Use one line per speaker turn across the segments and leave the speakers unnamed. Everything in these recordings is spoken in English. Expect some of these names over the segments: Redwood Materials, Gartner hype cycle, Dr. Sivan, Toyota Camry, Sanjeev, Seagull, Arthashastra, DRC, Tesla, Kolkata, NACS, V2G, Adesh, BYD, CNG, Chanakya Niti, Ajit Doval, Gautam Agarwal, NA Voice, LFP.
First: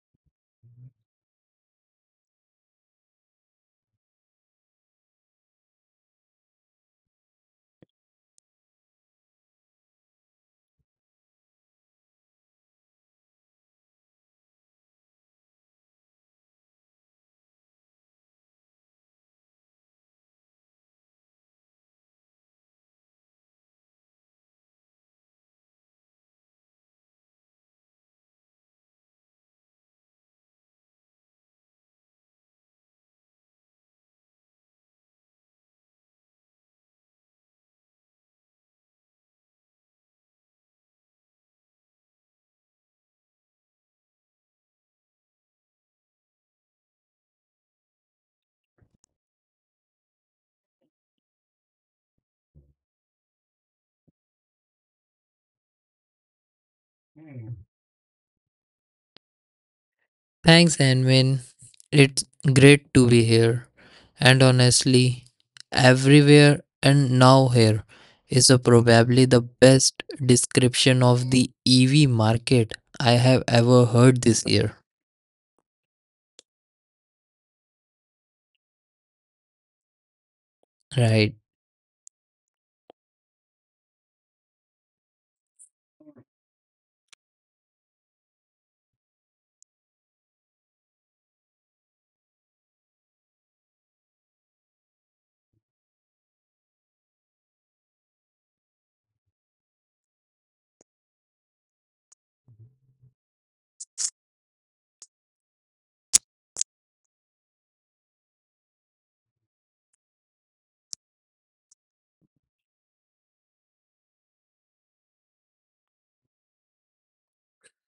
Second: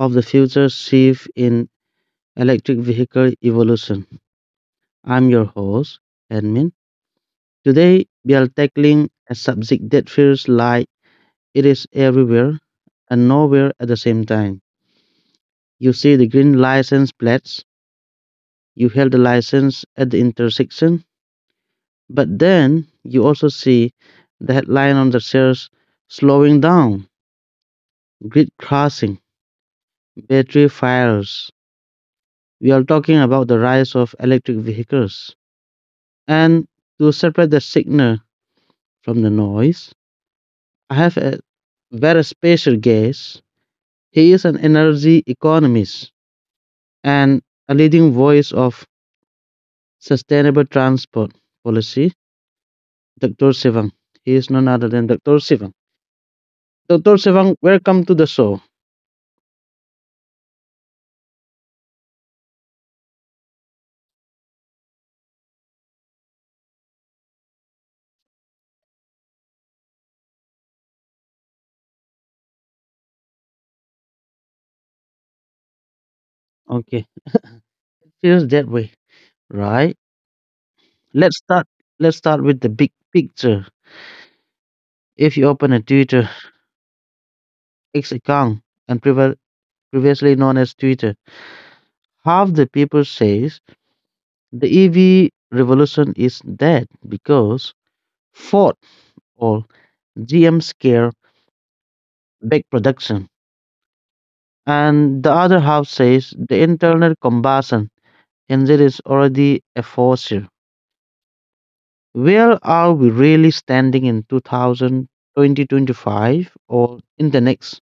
of the future shift in electric vehicle evolution. I'm your host, Admin. Today we are tackling a subject that feels like it is everywhere and nowhere at the same time. You see the green license plates, you held the license at the intersection, but then you also see the headline on the shares slowing down, grid crashing, battery fires. We are talking about the rise of electric vehicles. And to separate the signal from the noise, I have a very special guest. He is an energy economist and a leading voice of sustainable transport policy, Dr. Sivan. He is none other than Dr. Sivan. Dr. Sivan, welcome to the show.
Thanks, Anwin. It's great to be here. And honestly, everywhere and now here is a probably the best description of the EV market I have ever heard this year.
Okay, feels that way, right?
Right.
Let's start. Let's start with the big picture. If you open a Twitter X account and previously known as Twitter. Half the people says the EV revolution is dead because Ford or GM scare big production. And the other half says the internal combustion engine is already a fossil. Where are we really standing in 2000 2025 or in the next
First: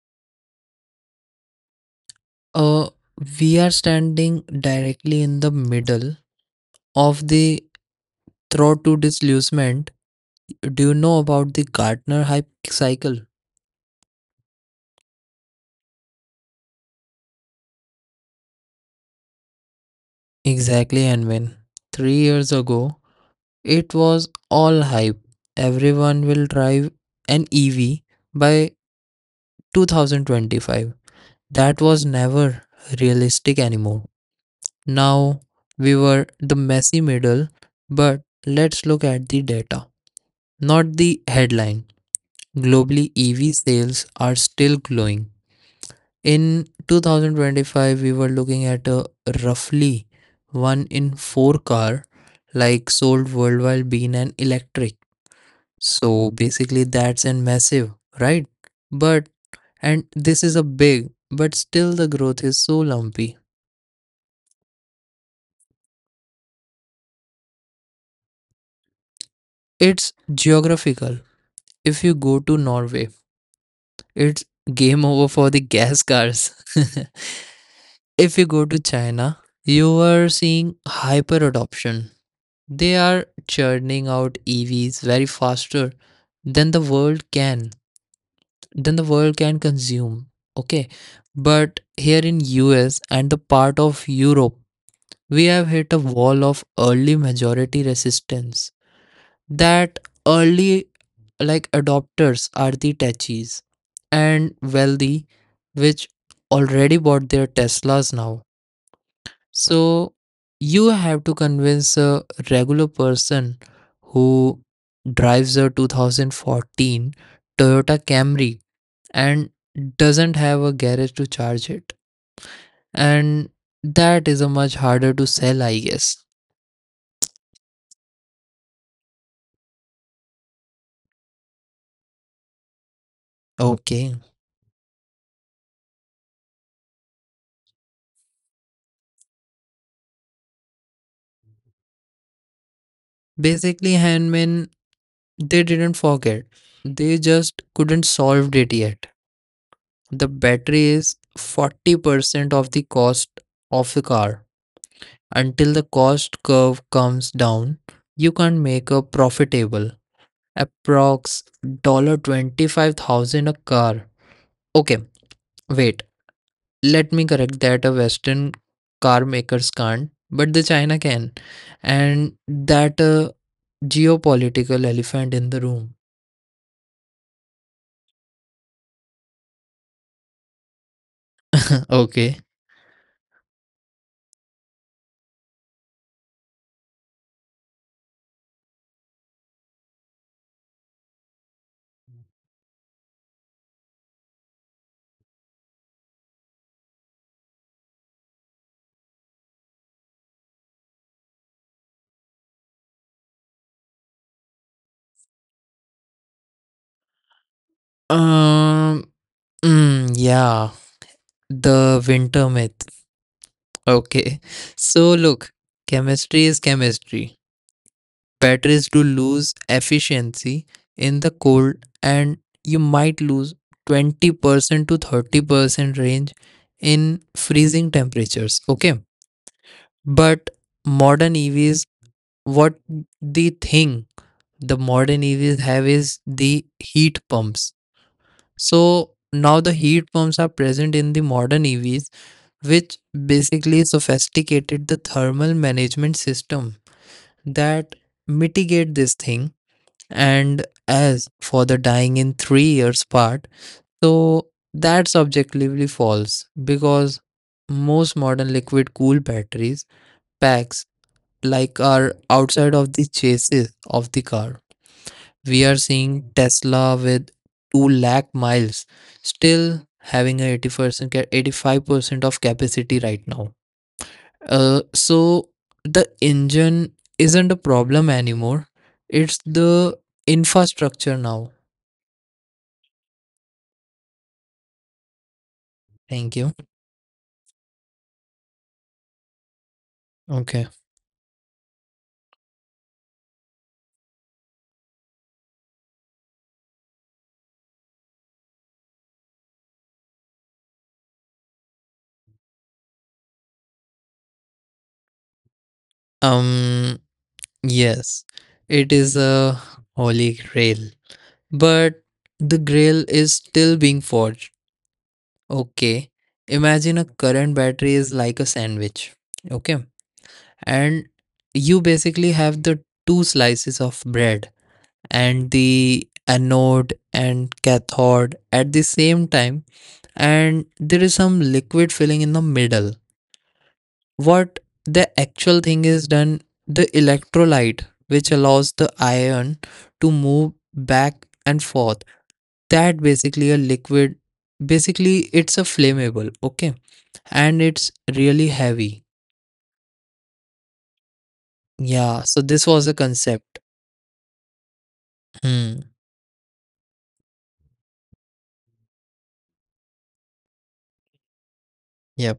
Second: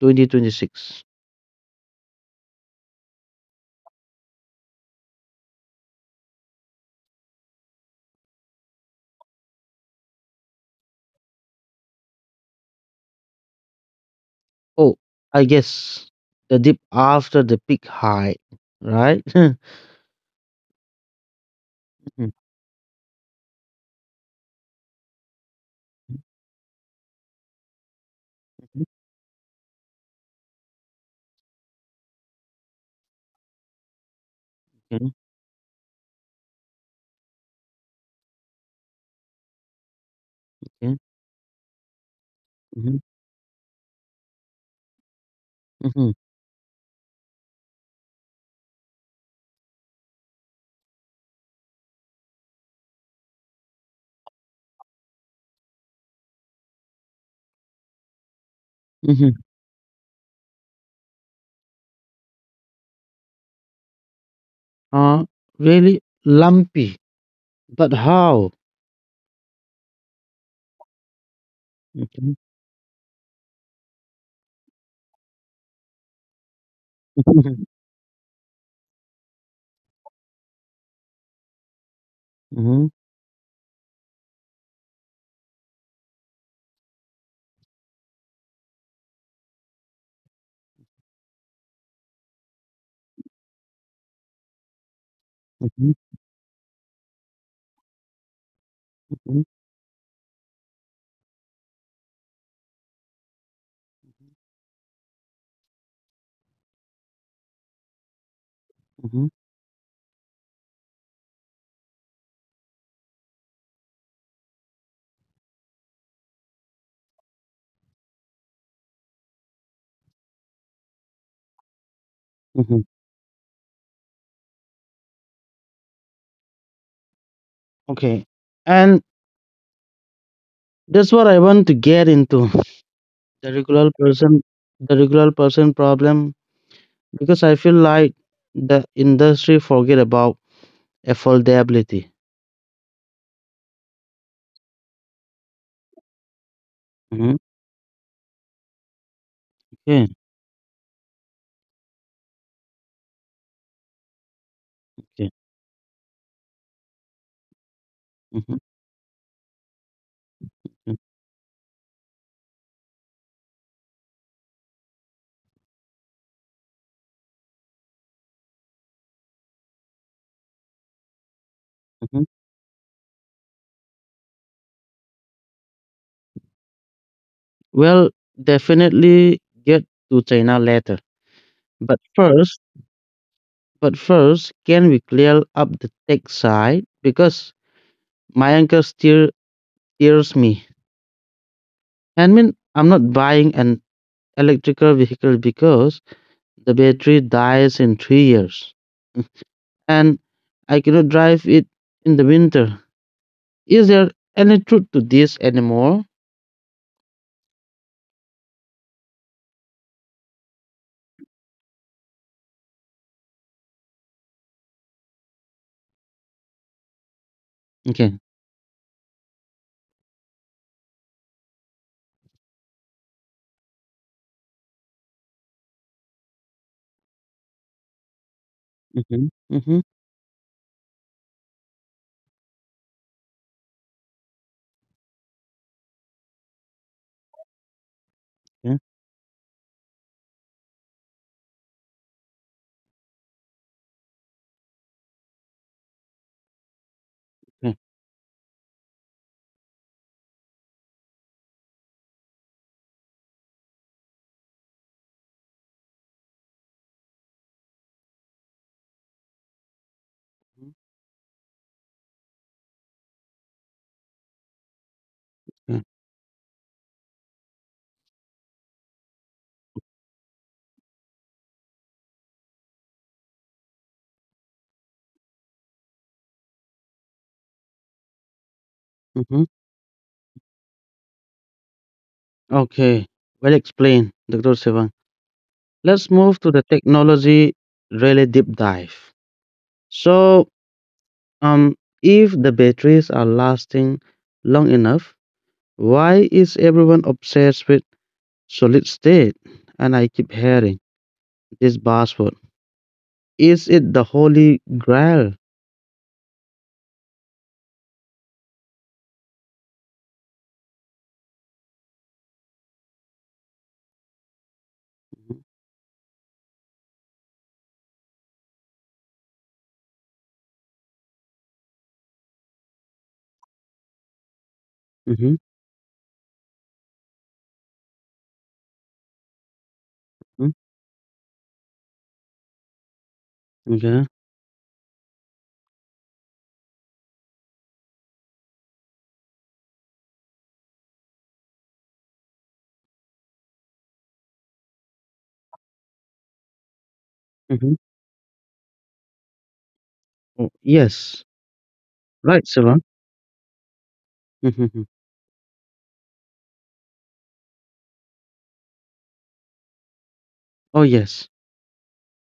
2026?
Uh, we are standing directly in the middle of the throw to displacement. Do you know about the Gartner hype cycle?
Oh, I guess the dip after the peak high, right?
Exactly, and when 3 years ago, it was all hype. Everyone will drive an EV by 2025. That was never realistic anymore.
Okay,
Now we were the messy middle, but let's look at the data, not
okay.
the headline.
Mhm,
Globally, EV sales are still growing.
mhm,
In 2025, we were looking at a roughly one in four car like sold worldwide being an electric. So basically, that's an massive, right? But
mhm.
and this is a big, but still the growth is so lumpy.
Uh, Really lumpy. But how?
It's geographical. If you
Mhm,
go to Norway, it's game over for the gas cars.
mhm,
If you go to China, you are seeing hyper adoption.
mhm,
They are churning out EVs very faster than the world can than the world can consume. Okay. But here in US and the part of Europe, we have hit
mhm,
a wall of early majority resistance.
mhm,
That early like adopters are the techies and wealthy which already bought their Teslas now.
mhm,
So you have to convince a regular person who drives a 2014 Toyota Camry and doesn't have a garage to charge it.
mhm.
And that is a much harder to sell, I guess.
Okay. And that's what I want to get into the regular
Okay.
person, the regular person problem, because I feel like the industry forget about affordability.
Basically, handmen, they didn't forget. They
Mhm.
just couldn't solve it yet.
Okay,
The battery is 40% of the cost of a car.
okay.
Until the cost curve comes down, you
Mhm,
can make a profitable
mhm,
approx $25,000 a car. Okay, wait. Let me correct that a western car makers can't, but the China can.
mhm.
And that a geopolitical elephant in the room.
Well, definitely get to China later. But
Okay.
first, But first, can we clear up the tech side? Because my uncle still tears me. I mean, I'm not buying an electrical vehicle because the battery dies in 3 years and I cannot drive it in the winter. Is there any truth to this anymore?
Um yeah, the winter myth. Okay. So look, chemistry is chemistry.
Okay.
Batteries to lose efficiency in the cold, and you might lose 20% to 30% range in freezing temperatures, okay?
Mm-hmm. Mm-hmm.
But modern EVs, what the thing the modern EVs have is the heat pumps.
Yeah.
So now the heat pumps are present in the modern EVs, which basically sophisticated the thermal management system
Okay.
that mitigate this thing. And as for the dying in 3 years part, so that's objectively false because most modern liquid cool batteries packs like are outside of the chassis of the car. We are
Yeah.
seeing Tesla with 2 lakh miles still having a 80% 85% of capacity right now, so the engine isn't a problem anymore. It's
Mm-hmm.
the infrastructure now.
Okay. Well explained, Dr. Sevang. Let's
Thank
move to
you.
the technology really deep dive. So,
Okay.
Um, if the batteries are lasting long enough, why is everyone obsessed with solid state? And I keep hearing this buzzword. Is it the holy grail?
Um, yes, it is a holy grail, but the grail is still being forged. Okay. Imagine a current battery is like a sandwich. Okay. And you basically have the two slices of bread
Mm-hmm.
and the anode and cathode at the same time,
Mm-hmm.
and there is some liquid filling in the middle.
Okay.
What the actual thing is done, the electrolyte, which allows the iron to move back and forth, that basically a liquid. Basically it's a flammable, okay, and
Mm-hmm.
it's really heavy.
Oh, yes.
Yeah, so
Right,
this
Sivan.
was a concept.
Mm-hmm.
Hmm.
Oh, yes.
Yep.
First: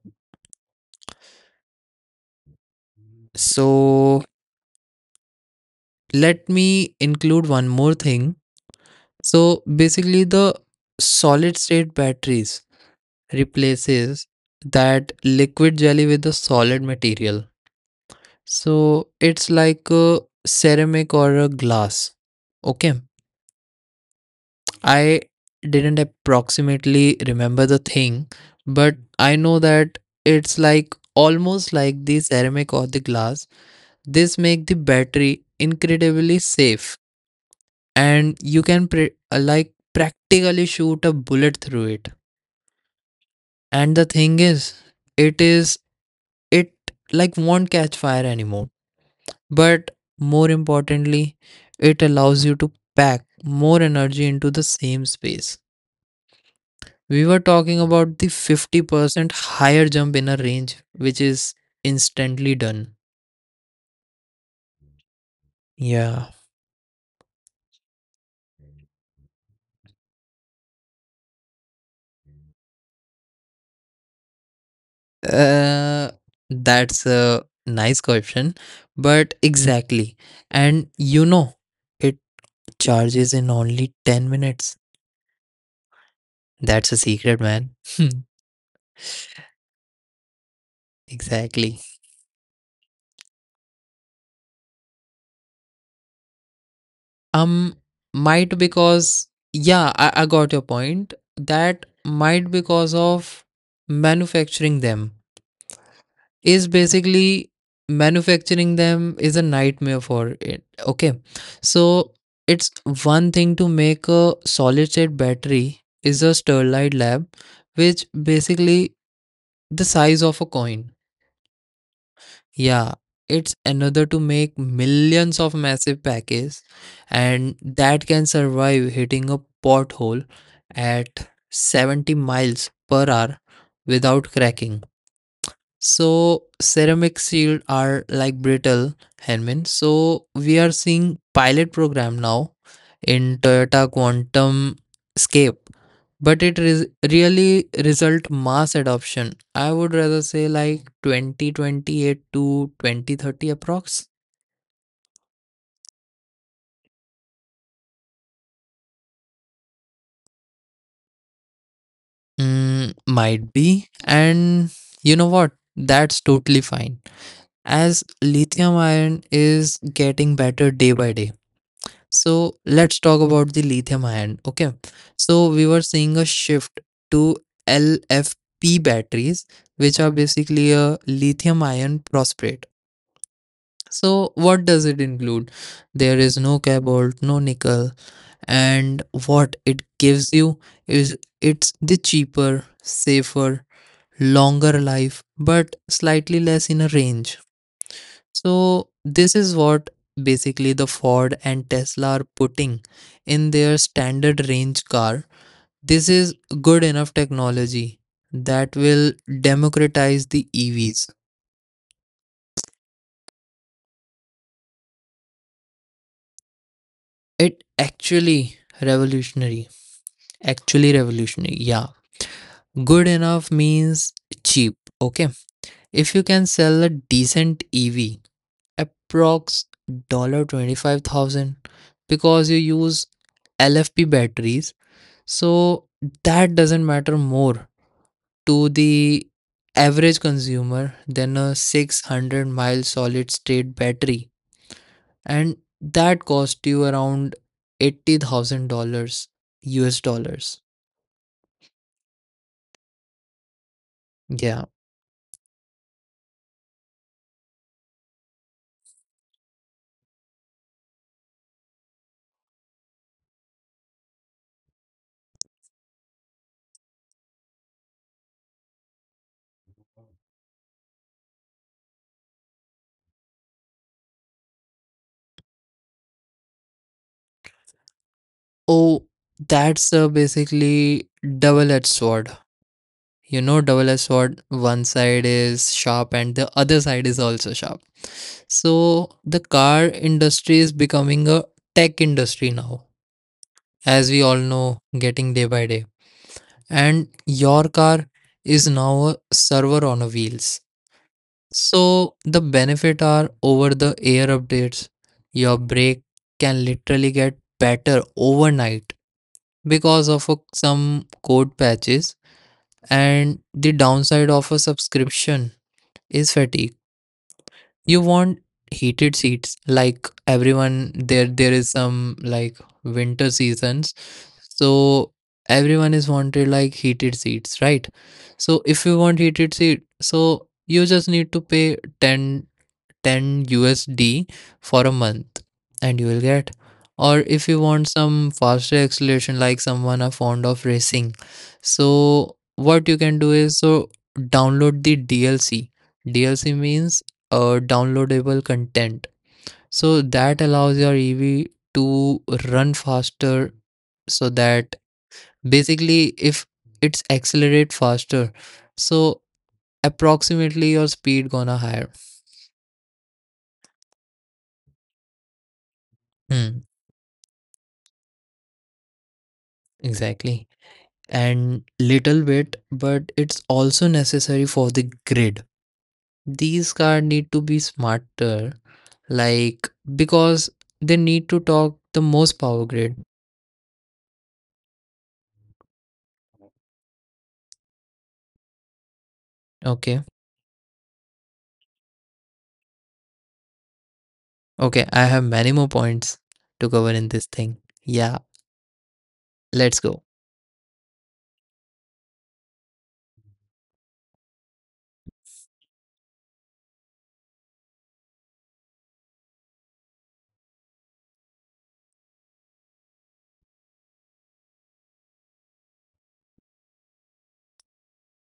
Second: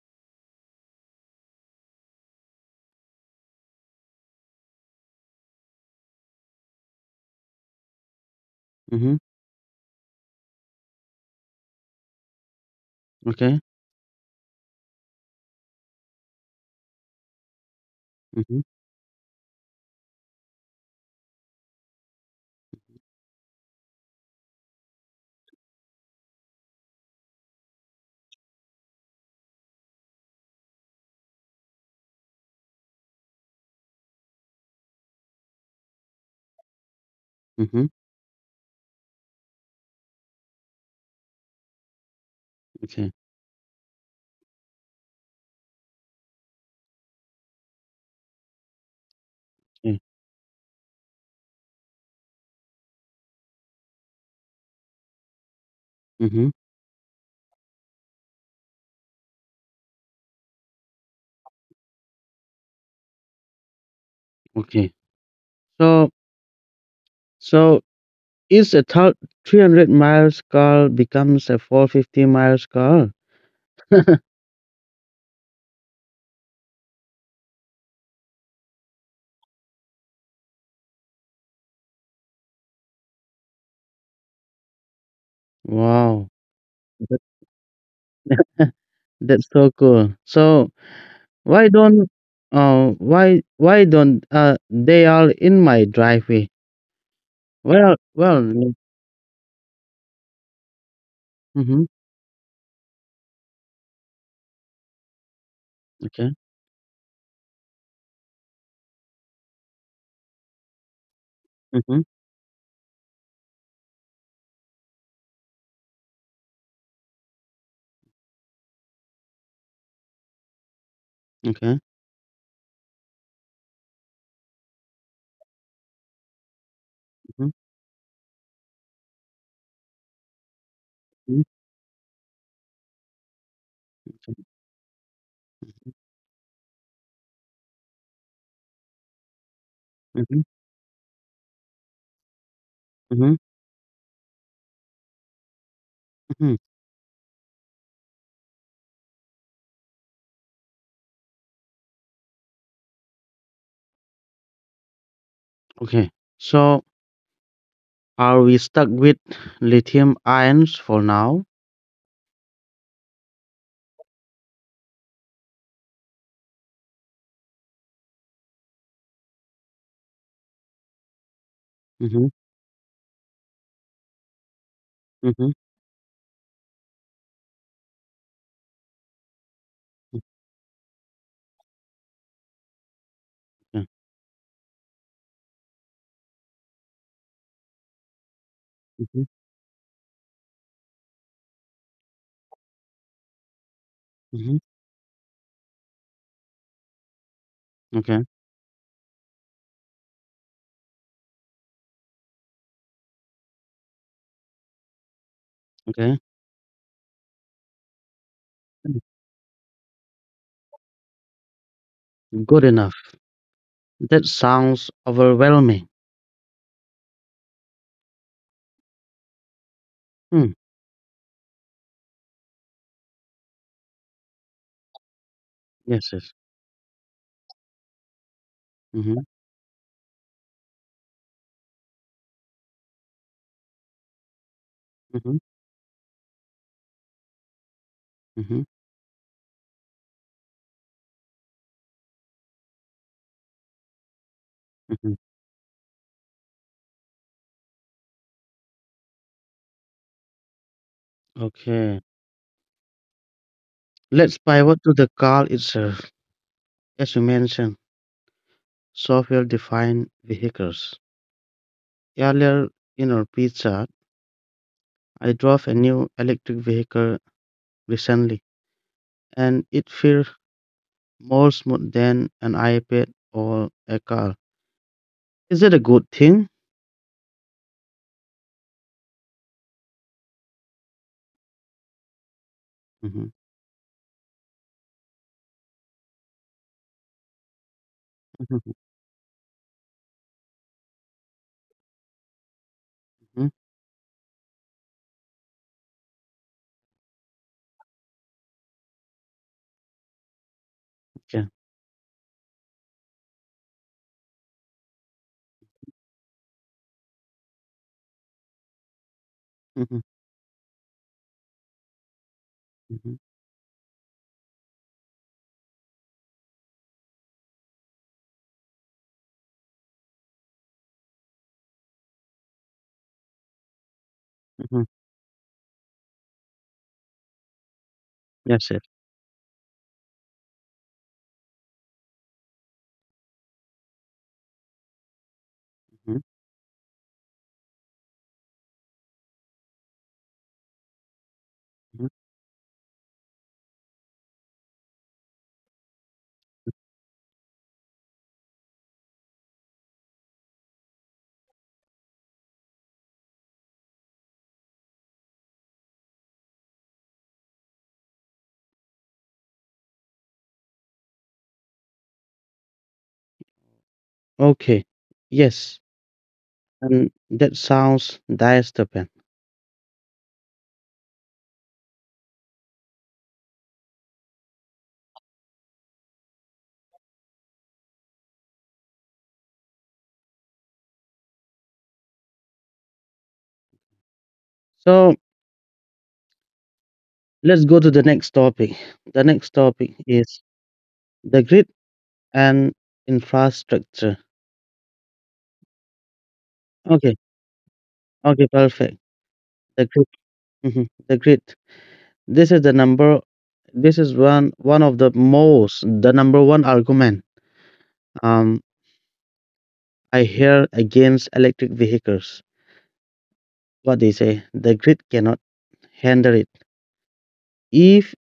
So let me include one more thing.
Mm-hmm.
So basically, the solid state batteries
Okay.
replaces that liquid jelly with the solid material.
Mm-hmm.
So it's like a ceramic or a glass. Okay. I didn't approximately remember the thing, but I know that it's like almost like the ceramic or the glass. This make the battery incredibly safe,
Mm-hmm.
and you can like practically shoot a bullet through it.
Okay.
And the thing is, it is it like won't catch fire anymore. But
Yeah.
more importantly, it allows you to pack more energy into the same space.
Mm-hmm.
We were talking about the 50% higher jump in a range, which is instantly done.
Okay. So,
Yeah.
so, is a 300 miles car becomes a 450 miles car?
Uh, that's a nice question, but exactly. And it charges in only 10 minutes.
Wow.
That's a secret, man.
That's so cool. So why
Exactly.
don't why don't they all in my driveway?
Um,
Well,
might because, yeah, I got your point.
mm-hmm,
That might because of manufacturing them
okay,
is basically manufacturing them is a nightmare for it. Okay.
mm-hmm,
So it's one thing to make a solid state battery is a Sterlite lab, which basically the size of a coin.
okay,
Yeah, it's another to make millions of massive packets
mm-hmm,
and that can survive hitting a pothole at 70 miles per hour without cracking. So ceramic shield are like brittle handmade. So
mm-hmm,
we are seeing pilot program now
mm-hmm,
in Toyota Quantum Escape, but
mm-hmm.
it is really result mass adoption. I would rather say like 2028 to 2030 approx.
Okay. So are we stuck with lithium ions for now?
Mm, might be. And you know what? That's totally fine. As lithium ion is getting better day by day.
Mm-hmm,
So let's talk about the lithium ion. Okay. So
mm-hmm,
we were seeing a shift to LFP batteries, which are basically a lithium ion phosphate.
yeah,
So what does it include? There is no cobalt, no nickel, and
mm-hmm,
what it gives you is it's the cheaper, safer,
mm-hmm,
longer life, but slightly less in a range.
okay,
So this is what basically the Ford and Tesla are putting in their standard range car. This
okay,
is good enough technology that will democratize the EVs.
good enough. That sounds overwhelming.
It actually revolutionary.
Hmm,
Actually revolutionary. Yeah. Good enough means cheap. Okay.
yes,
If you
yes.
can sell a decent EV,
Mm-hmm,
approx dollar $25,000 because you use LFP batteries.
mm-hmm,
So that doesn't matter more
mm-hmm,
to the average consumer than a 600-mile solid state battery.
mm-hmm.
And that cost you around $80,000 US dollars. US dollars.
Okay. Let's
Yeah.
pivot to the car itself. As you mentioned, software defined vehicles. Earlier in our pitch chart, I drove a new electric vehicle recently, and it feels more smooth than an iPad or a car. Is it a good thing?
Oh, that's basically double-edged sword.
Mhm,
You know, double-edged sword, one side is sharp and the other side is also sharp.
mhm,
So the car industry is becoming a tech industry now,
mhm.
as we all know, getting day by day. And your car is now a server on a wheels.
Okay.
So the benefit are over the air updates. Your brake can literally get better overnight because
Mhm,
of some code patches.
mhm,
And the downside of a subscription is fatigue. You want heated seats like everyone, there is some like winter seasons,
mhm.
so everyone is wanted like heated seats, right? So
Yes,
if
yes.
you want heated seat, so you just need to pay 10 10 USD for a month and you will
Mhm,
get. Or if you want some faster acceleration, like someone are fond of racing,
mhm.
so what you can do is, so download the DLC. DLC means downloadable content, so that allows your EV to run faster. So that basically if it's accelerate faster, so approximately your speed gonna higher.
Okay. Yes.
Hmm,
And that sounds dystopian.
exactly, and little bit, but it's also necessary for the grid. These cars need to be smarter, like because they need to talk the most power grid.
So let's go to the next topic. The next topic
Okay,
is the grid and infrastructure.
okay, I have many more points to cover in
Okay,
this thing. Yeah,
okay, perfect.
let's
The
go.
grid, mhm, the grid. This is the number. This is one of the number one argument. Um, I hear against electric vehicles. What they say, the grid cannot handle it. If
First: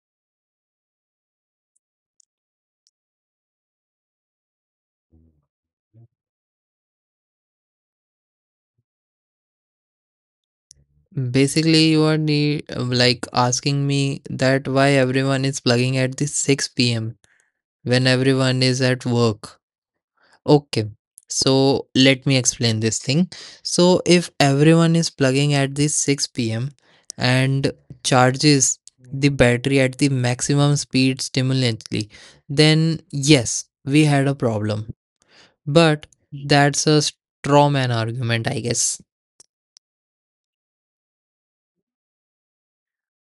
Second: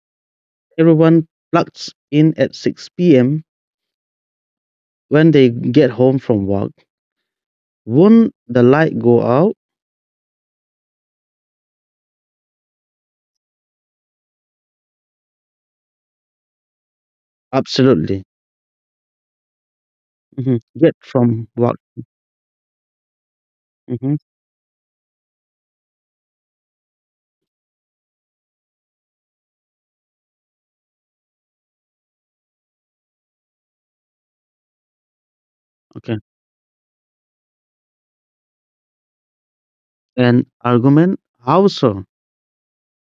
everyone plugs in at 6 p.m. when they get home from work, won't the light go out?
Basically, you are need, like asking me that why everyone is plugging at the 6 p.m. when
Absolutely.
everyone is at work.
Hmm.
Okay,
Get from work.
so let me explain this thing. So
Hmm.
if everyone is plugging at the 6 p.m. and charges the battery at the maximum speed stimulantly, then yes, we had a problem. But
Okay.
that's a straw man argument, I guess.
An argument. How so?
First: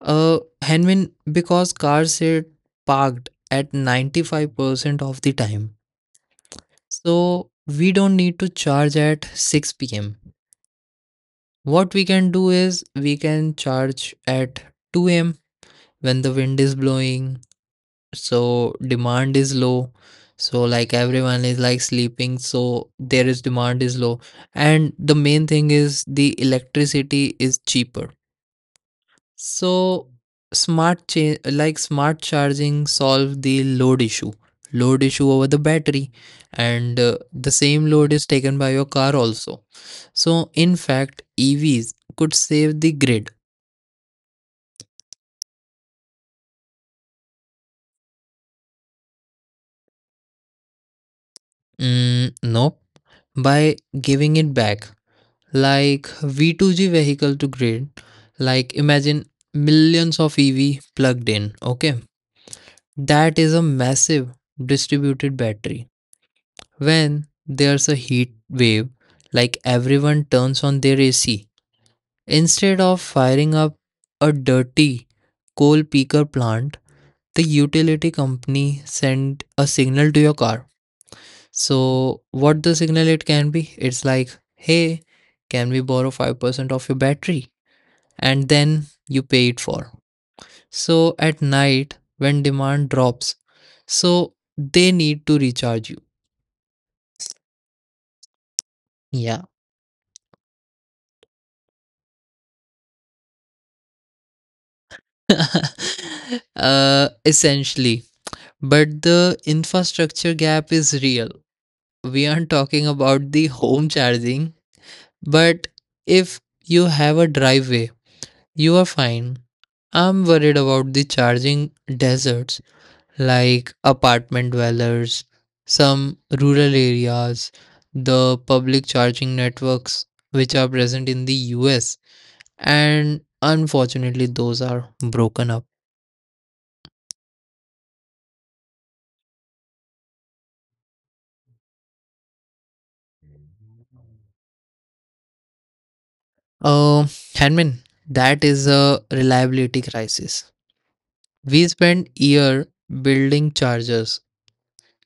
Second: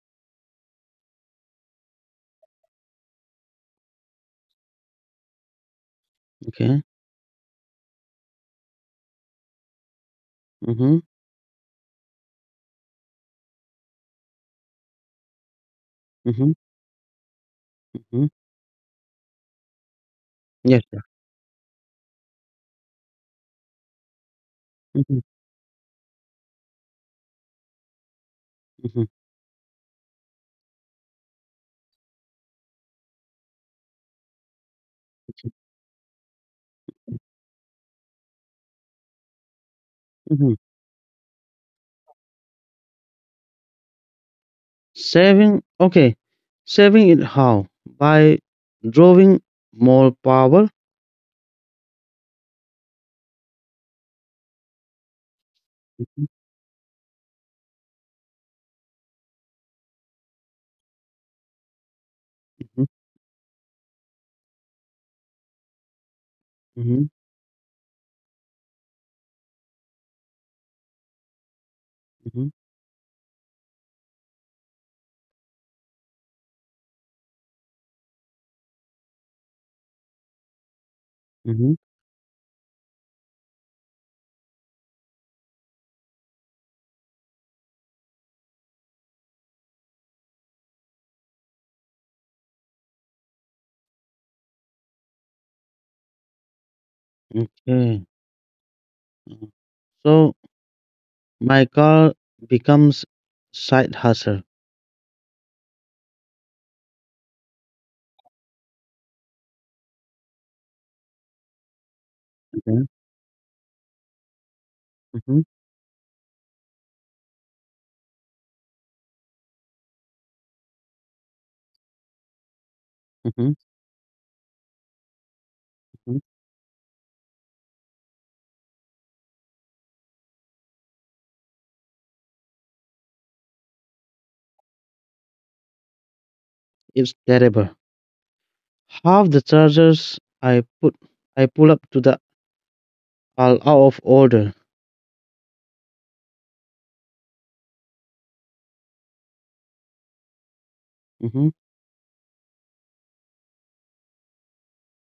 Henwin, because cars sit parked at 95% of the time,
Okay.
so we don't need to charge at 6 pm.
Mhm.
What we can do is we can charge at 2 a.m. when the
Mhm.
wind is blowing,
Mhm.
so demand is low. So
Yes.
like everyone is like sleeping, so there is demand is low. And the
Mhm.
main thing is the electricity is cheaper.
Mhm.
So smart like smart charging solve the load issue. Load issue over the battery, and the same load is taken by your car also. So
Mhm.
in fact EVs could save the grid.
Saving. Okay. Saving it how? By drawing more power.
Mm, nope. By giving it back, like V2G vehicle to grid, like imagine millions of EV plugged in, okay?
Mhm.
That is a massive distributed battery.
Mhm.
When there's a heat wave, like everyone turns on their AC.
Mhm.
Instead of firing up a dirty coal peaker plant, the utility company send a signal to your car.
Mhm.
So, what the signal it can be? It's like, hey, can we borrow 5% of your battery? And then you pay it for. So at night, when demand drops, so they need to recharge you.
Okay.
Yeah.
Mhm. So my car becomes side hustle.
Essentially. But the infrastructure gap is real. We aren't
Okay.
talking about the home charging,
Mm-hmm.
but if you have a driveway, you are fine. I'm worried about the charging deserts
Mm-hmm.
like apartment dwellers, some
Hmm.
rural areas, the public charging networks which are present in the US, and unfortunately, those are broken up.
It's terrible. Half the chargers put I pull up to the are out of order.
Uh, Hanmin, that is a reliability crisis.
Mm-hmm.
We spend year building chargers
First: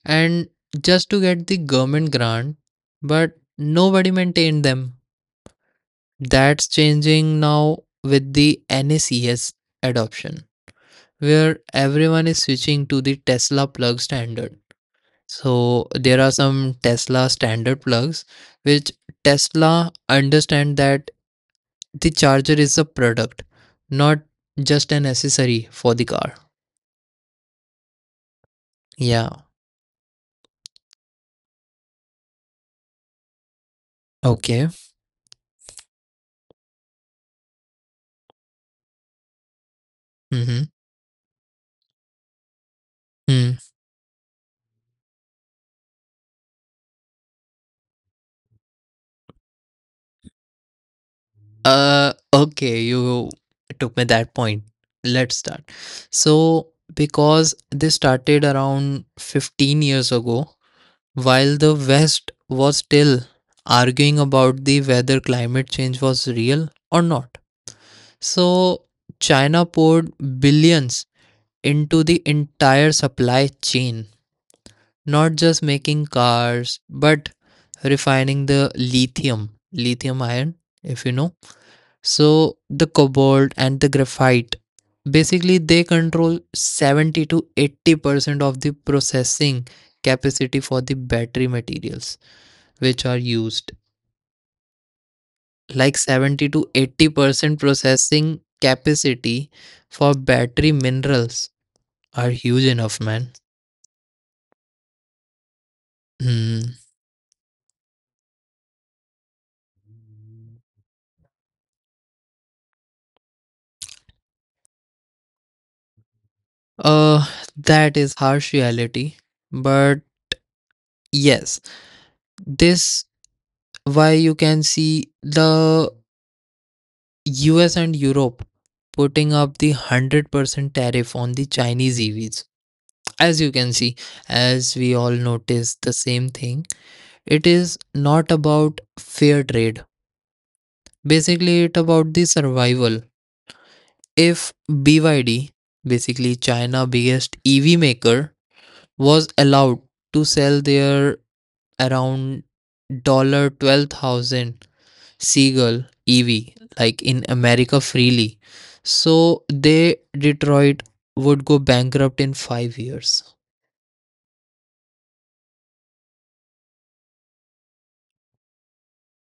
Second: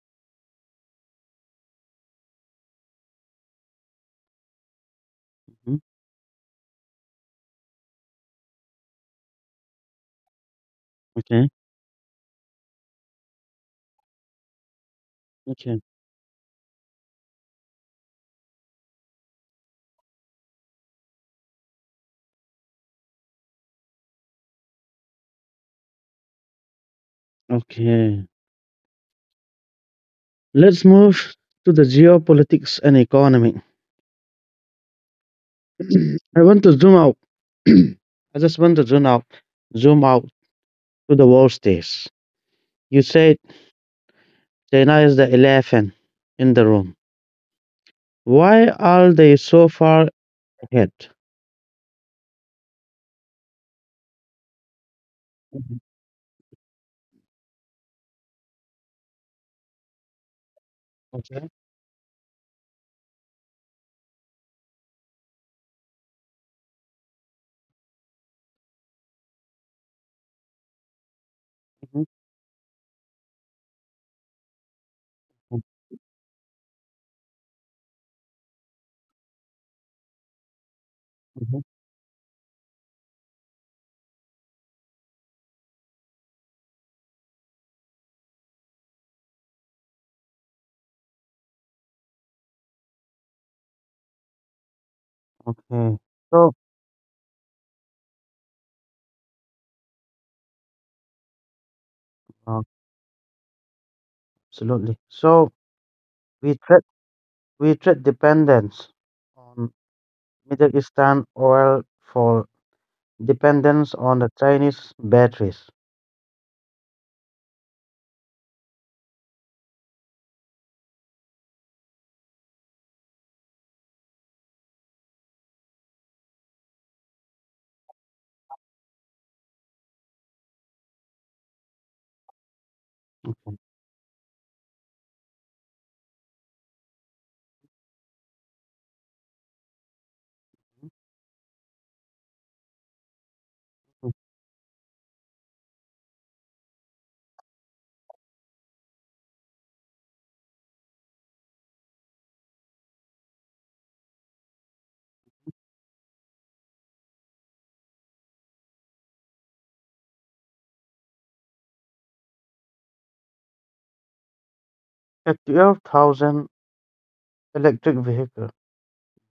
and just to get the government grant, but nobody maintained them.
Hmm.
That's changing now with the NACS adoption,
Okay.
where everyone is switching to the Tesla plug standard.
Okay.
So there are some Tesla standard plugs which Tesla understand that the charger is a product, not just an accessory for the car.
Okay.
Yeah.
Let's move to the geopolitics and economy.
Okay.
I want to zoom out. I just want to zoom out
Mm-hmm.
to the worst days. You said
Mm.
China is the elephant in the room. Why are they so far ahead?
Okay, you took me that point. Let's start.
Mhm.
So, because this started around 15 years ago,
Okay.
while the West was still arguing about the whether climate change was real or not. So, China poured billions into
Mhm.
the entire supply chain, not just
Mm,
making cars, but refining the lithium iron, if you know
mhm.
so the cobalt and the graphite, basically they control 70 to 80% of the processing capacity for the battery materials which are used. Like
Okay.
70
So,
to 80% processing capacity for battery minerals are huge
uh,
enough, man.
absolutely. So
Hmm.
we trade we trade dependence on Middle Eastern oil for dependence on the Chinese batteries.
Uh, that is harsh reality. But yes, this why you can see the US and Europe putting up the 100% tariff on the Chinese EVs. As you can see, as we all notice the same thing, it is not about fair trade. Basically, it about the survival. If BYD, basically China biggest EV maker, was allowed to sell their around dollar $12,000 Seagull, Evie, like in America freely. So they Detroit would go bankrupt in 5 years.
A 12,000 electric vehicle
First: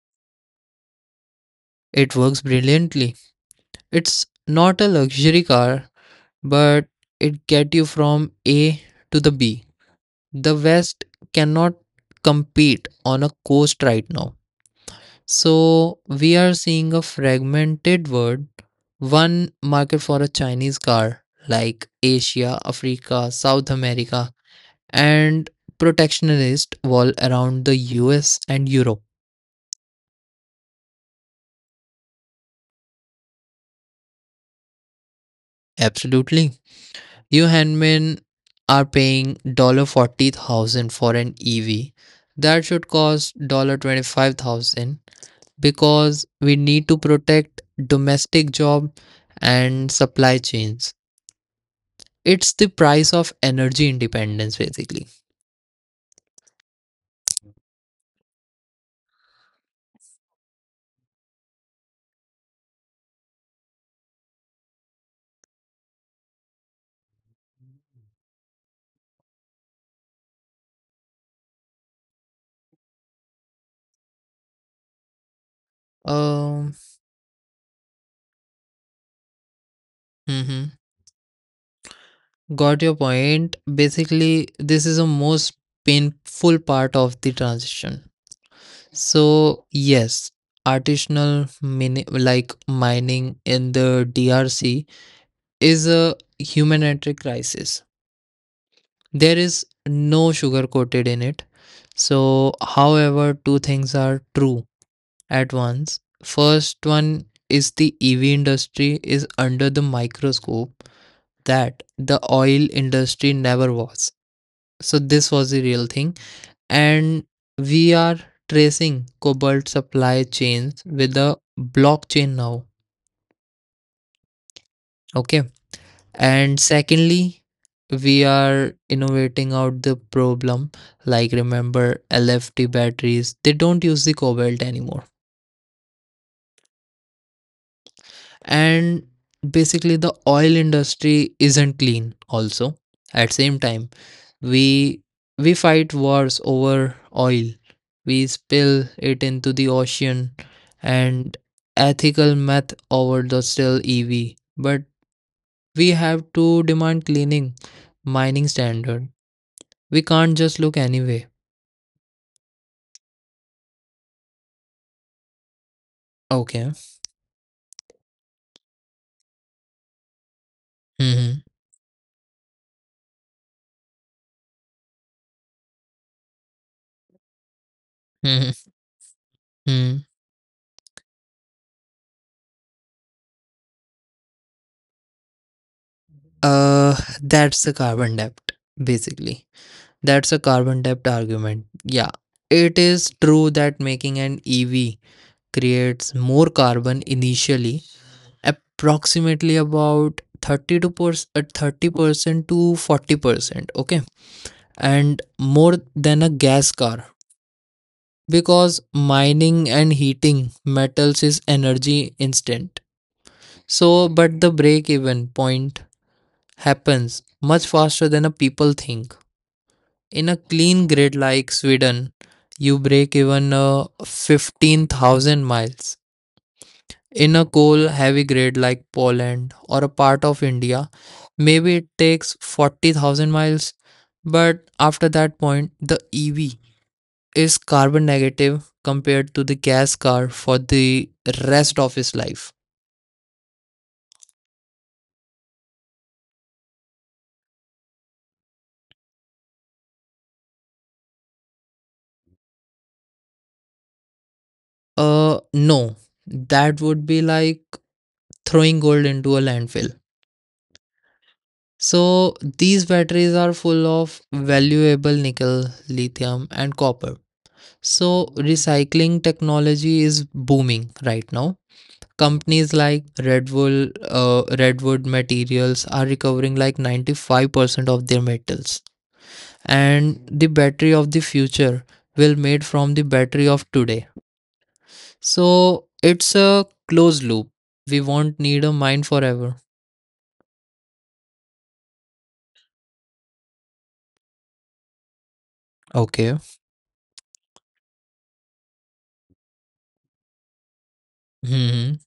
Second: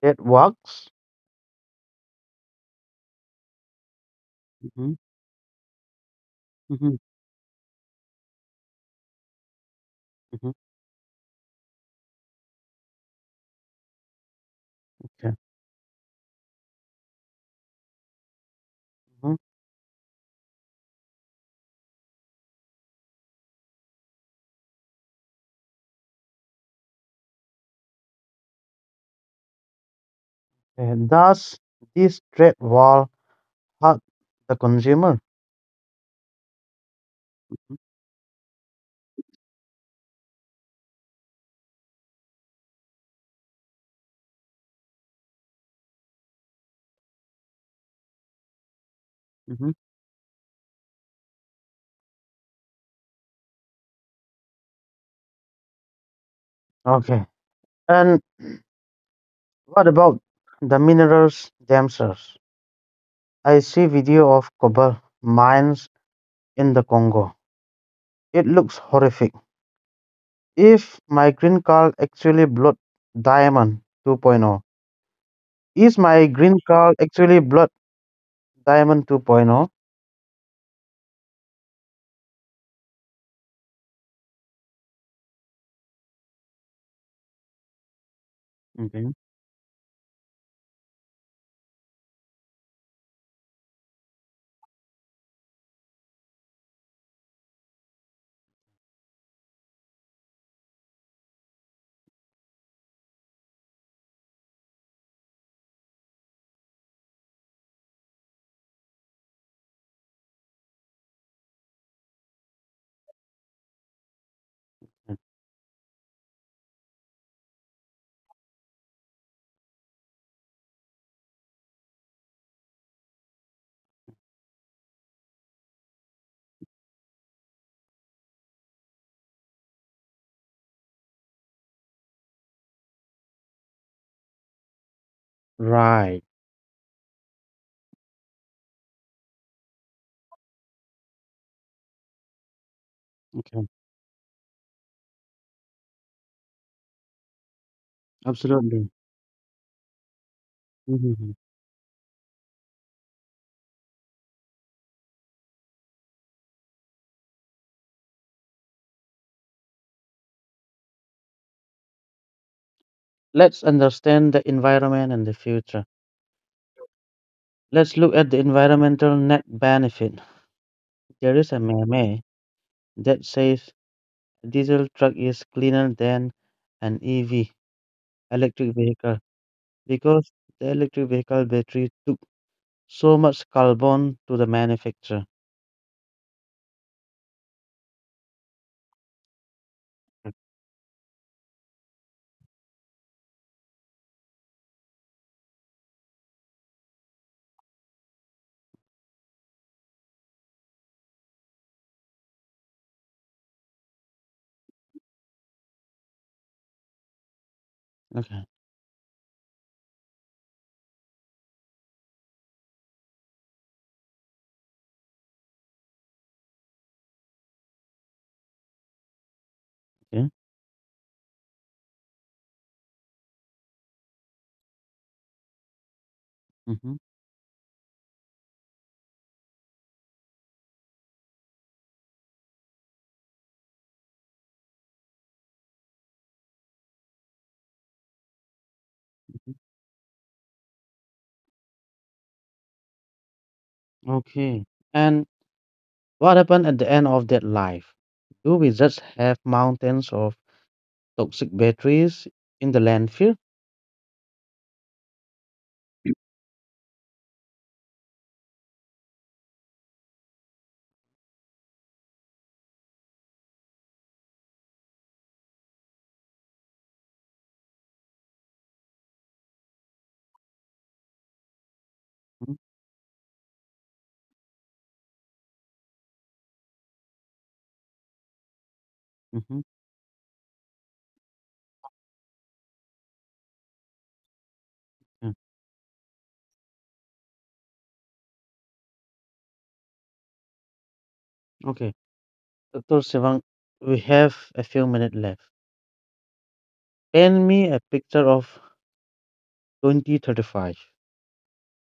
that works.
It works brilliantly. It's not a
Hmm.
luxury car, but
Hmm.
it get you from A to the B. The
Hmm.
West cannot compete on a coast right now.
Okay.
So we are seeing a fragmented world,
Mhm.
one market for a Chinese car like Asia, Africa, South America, and protectionist wall around the US and Europe.
And thus, this trade war hurt the consumer.
Absolutely. You handmen are paying $40,000 for an EV. That should cost $25,000 because we need to protect domestic job
Hmm.
and supply chains. It's the price of energy independence basically.
Okay. And what about the minerals themselves? I see video of copper mines in the Congo. It looks horrific. If my green card actually blood diamond 2.0. Is my green
Um,
card actually blood diamond 2.0?
mhm. Got your point. Basically, this is the most painful part of the transition.
Okay.
So, yes, artisanal like mining in the DRC is a humanitarian crisis. There is no sugar coated in it. So, however, two things are true at once. First one is the EV industry is under the microscope that the oil industry never was. So, this was the real thing. And we are tracing cobalt supply chains with a blockchain now. Okay. And secondly, we are innovating out the problem. Like, remember, LFT batteries, they don't use the cobalt anymore.
Right.
And basically, the oil industry isn't clean, also. At same
Okay.
time, we we fight wars over oil. We spill
Absolutely.
it into the ocean and
Mhm.
ethical meth over the still EV. But we have to demand cleaning mining standard. We can't just look anyway.
Let's understand the environment and the future.
Okay.
Let's look at the environmental net benefit. There
Mm-hmm.
is a meme that says a diesel truck is cleaner than an EV
Mm-hmm.
electric vehicle
Hmm.
because the electric vehicle battery took so much carbon to the manufacturer.
Uh, that's a carbon debt, basically. That's a carbon debt argument. Yeah. It is true that making an EV creates more carbon initially, approximately about 30 30% to 40%. Okay. And more than a gas car
Okay.
because mining and heating metals is energy instant. So, but the break even point happens much faster than a people think. In
Okay.
a clean grid like Sweden, you break even 15,000 miles.
Hmm.
In a coal heavy grid like Poland or a part of India, maybe it takes 40,000 miles. But after that point, the EV is carbon negative compared to the gas car for the rest of his life.
Okay. And what happened at the end of that life? Do we just have mountains of toxic batteries in the landfill?
No, that would be like throwing gold into a landfill. So these batteries are full of valuable nickel, lithium, and copper. So recycling technology is booming right now.
Mm-hmm.
Companies like Redwood Materials are recovering like 95% of their metals.
Mm-hmm.
And the battery of the future will made from the battery of today.
Yeah.
So it's a closed loop. We won't need a mine forever.
Okay. Dr. Sivang, we have a few minutes left.
Okay.
Paint me a picture of 2035.
Mhm.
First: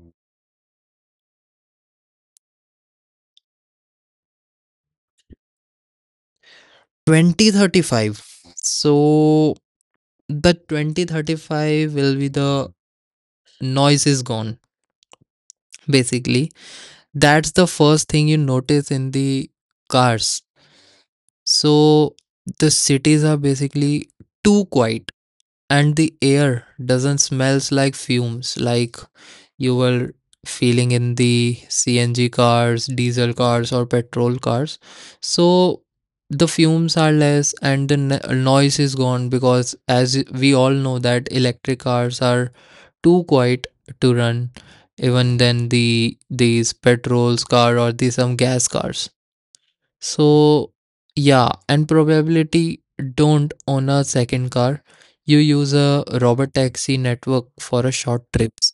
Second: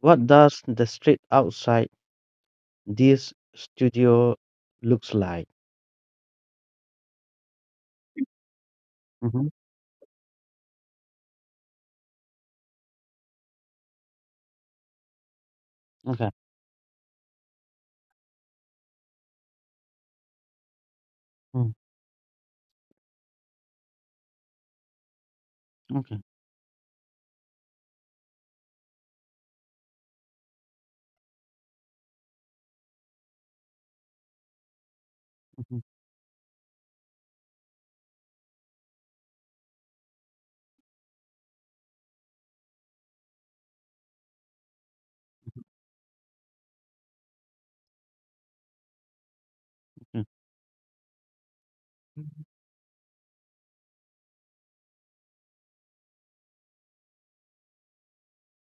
What does the street outside this studio looks like?
2035.
Mm-hmm.
So the 2035 will be the noise is gone
Okay.
basically. That's the first thing you notice in the cars.
Mm.
So the cities are basically too quiet and the
Okay.
air doesn't smells like fumes like you were feeling in the CNG cars, diesel cars, or petrol cars.
Mm-hmm.
So the fumes are less and the noise is gone because, as we all know, that electric cars are too quiet to run, even than these petrols car or the some gas cars.
Okay.
So, yeah, and probability don't own a second car. You use a robot taxi network for a short trips.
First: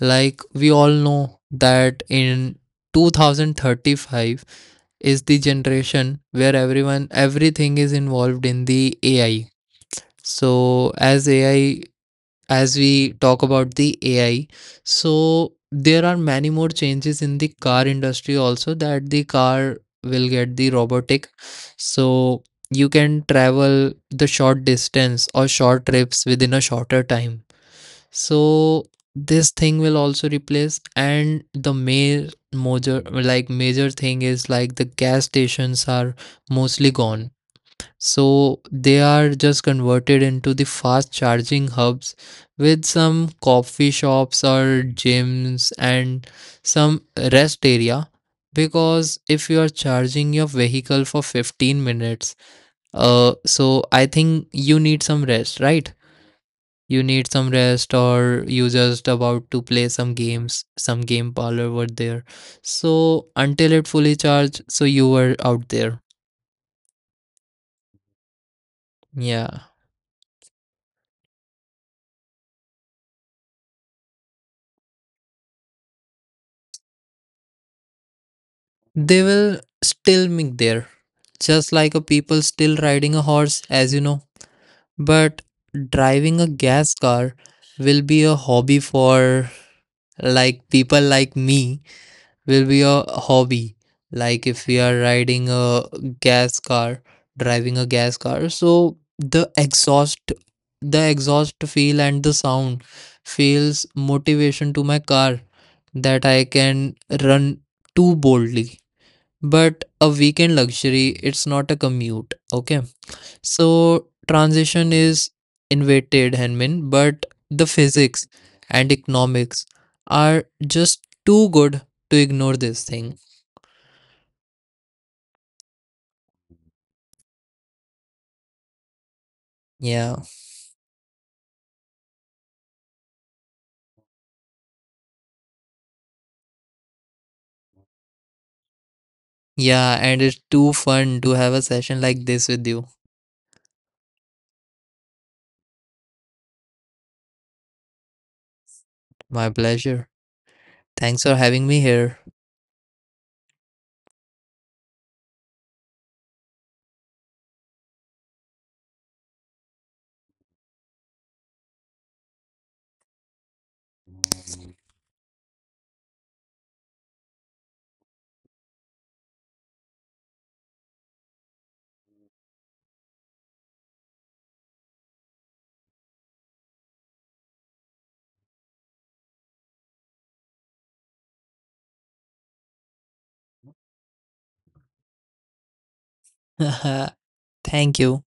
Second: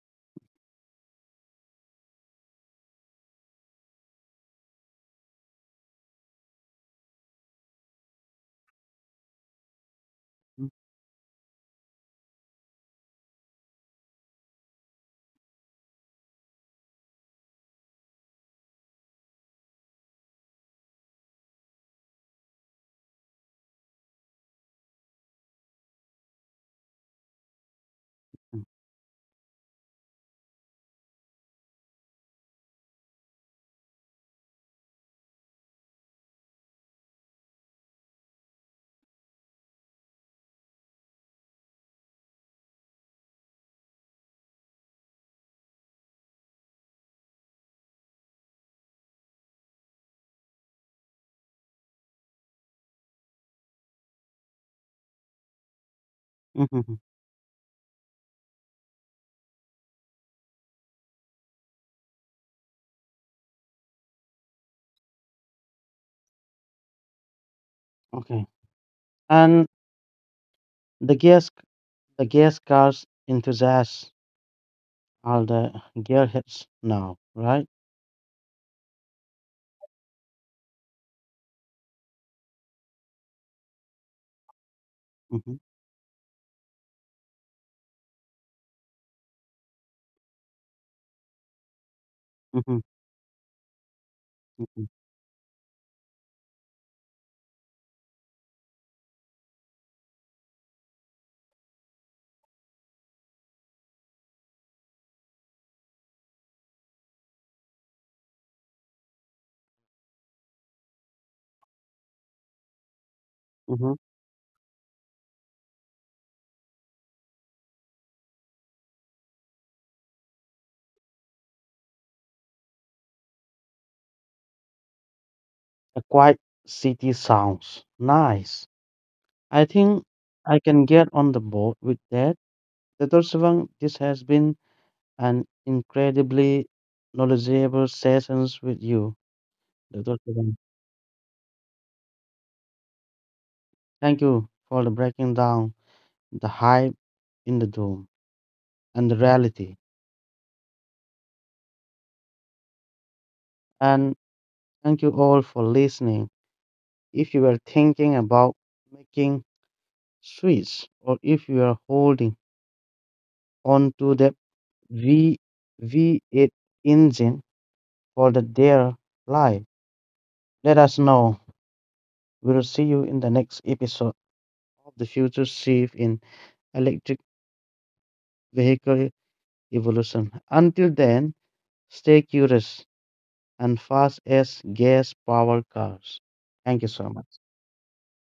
Like we all know that in 2035 is the generation where everyone everything is involved in the AI.
Mm-hmm.
So as we talk about the AI, so there are many more changes in the car industry also that the car will get the robotic. So you can travel the short distance or short trips within a shorter time. So this thing will also replace and the main major like major thing is like the gas stations are mostly gone, so they are just converted into the fast charging hubs with some coffee shops or gyms and some rest area. Because if you are charging your vehicle for 15 minutes, so I think you need some rest, right?
Mm-hmm, mm-hmm.
You need some rest, or you just about to play some games, some game parlor were there. So until it fully charged, so you were out there.
Okay. And
Yeah.
the gas the gas cars enthusiasts are the gearheads now, right?
They will still meet there, just like a people still riding a horse, as you know. But
Mm-hmm.
driving a gas car will be a hobby for like people like me, will be
Mm-hmm.
a hobby. Like if we
Mm-hmm.
are riding a gas car, driving a gas car, so the exhaust feel and the sound feels motivation to my car that I can run too boldly. But a weekend luxury, it's not a commute. Okay. So
Mm-hmm.
transition is invented, henmin, but the physics and economics are just too good to ignore this thing.
A quiet city sounds nice. I think
Yeah,
I can get on the board with that. Dr. Sivang, this has been an incredibly knowledgeable sessions with you,
yeah.
Dr.
And it's
Sivang.
too fun to have a session like this with you.
Thank you for the breaking down the hype in the dome and the
My
reality.
pleasure. Thanks for having me here.
And thank you all for listening. If you are thinking about making switch or if you are holding on to the V V8 engine for the their life, let us know. We'll see you in the next episode of the future shift in electric vehicle evolution. Until then, stay curious and fast as gas powered cars. Thank you so much.
Thank you.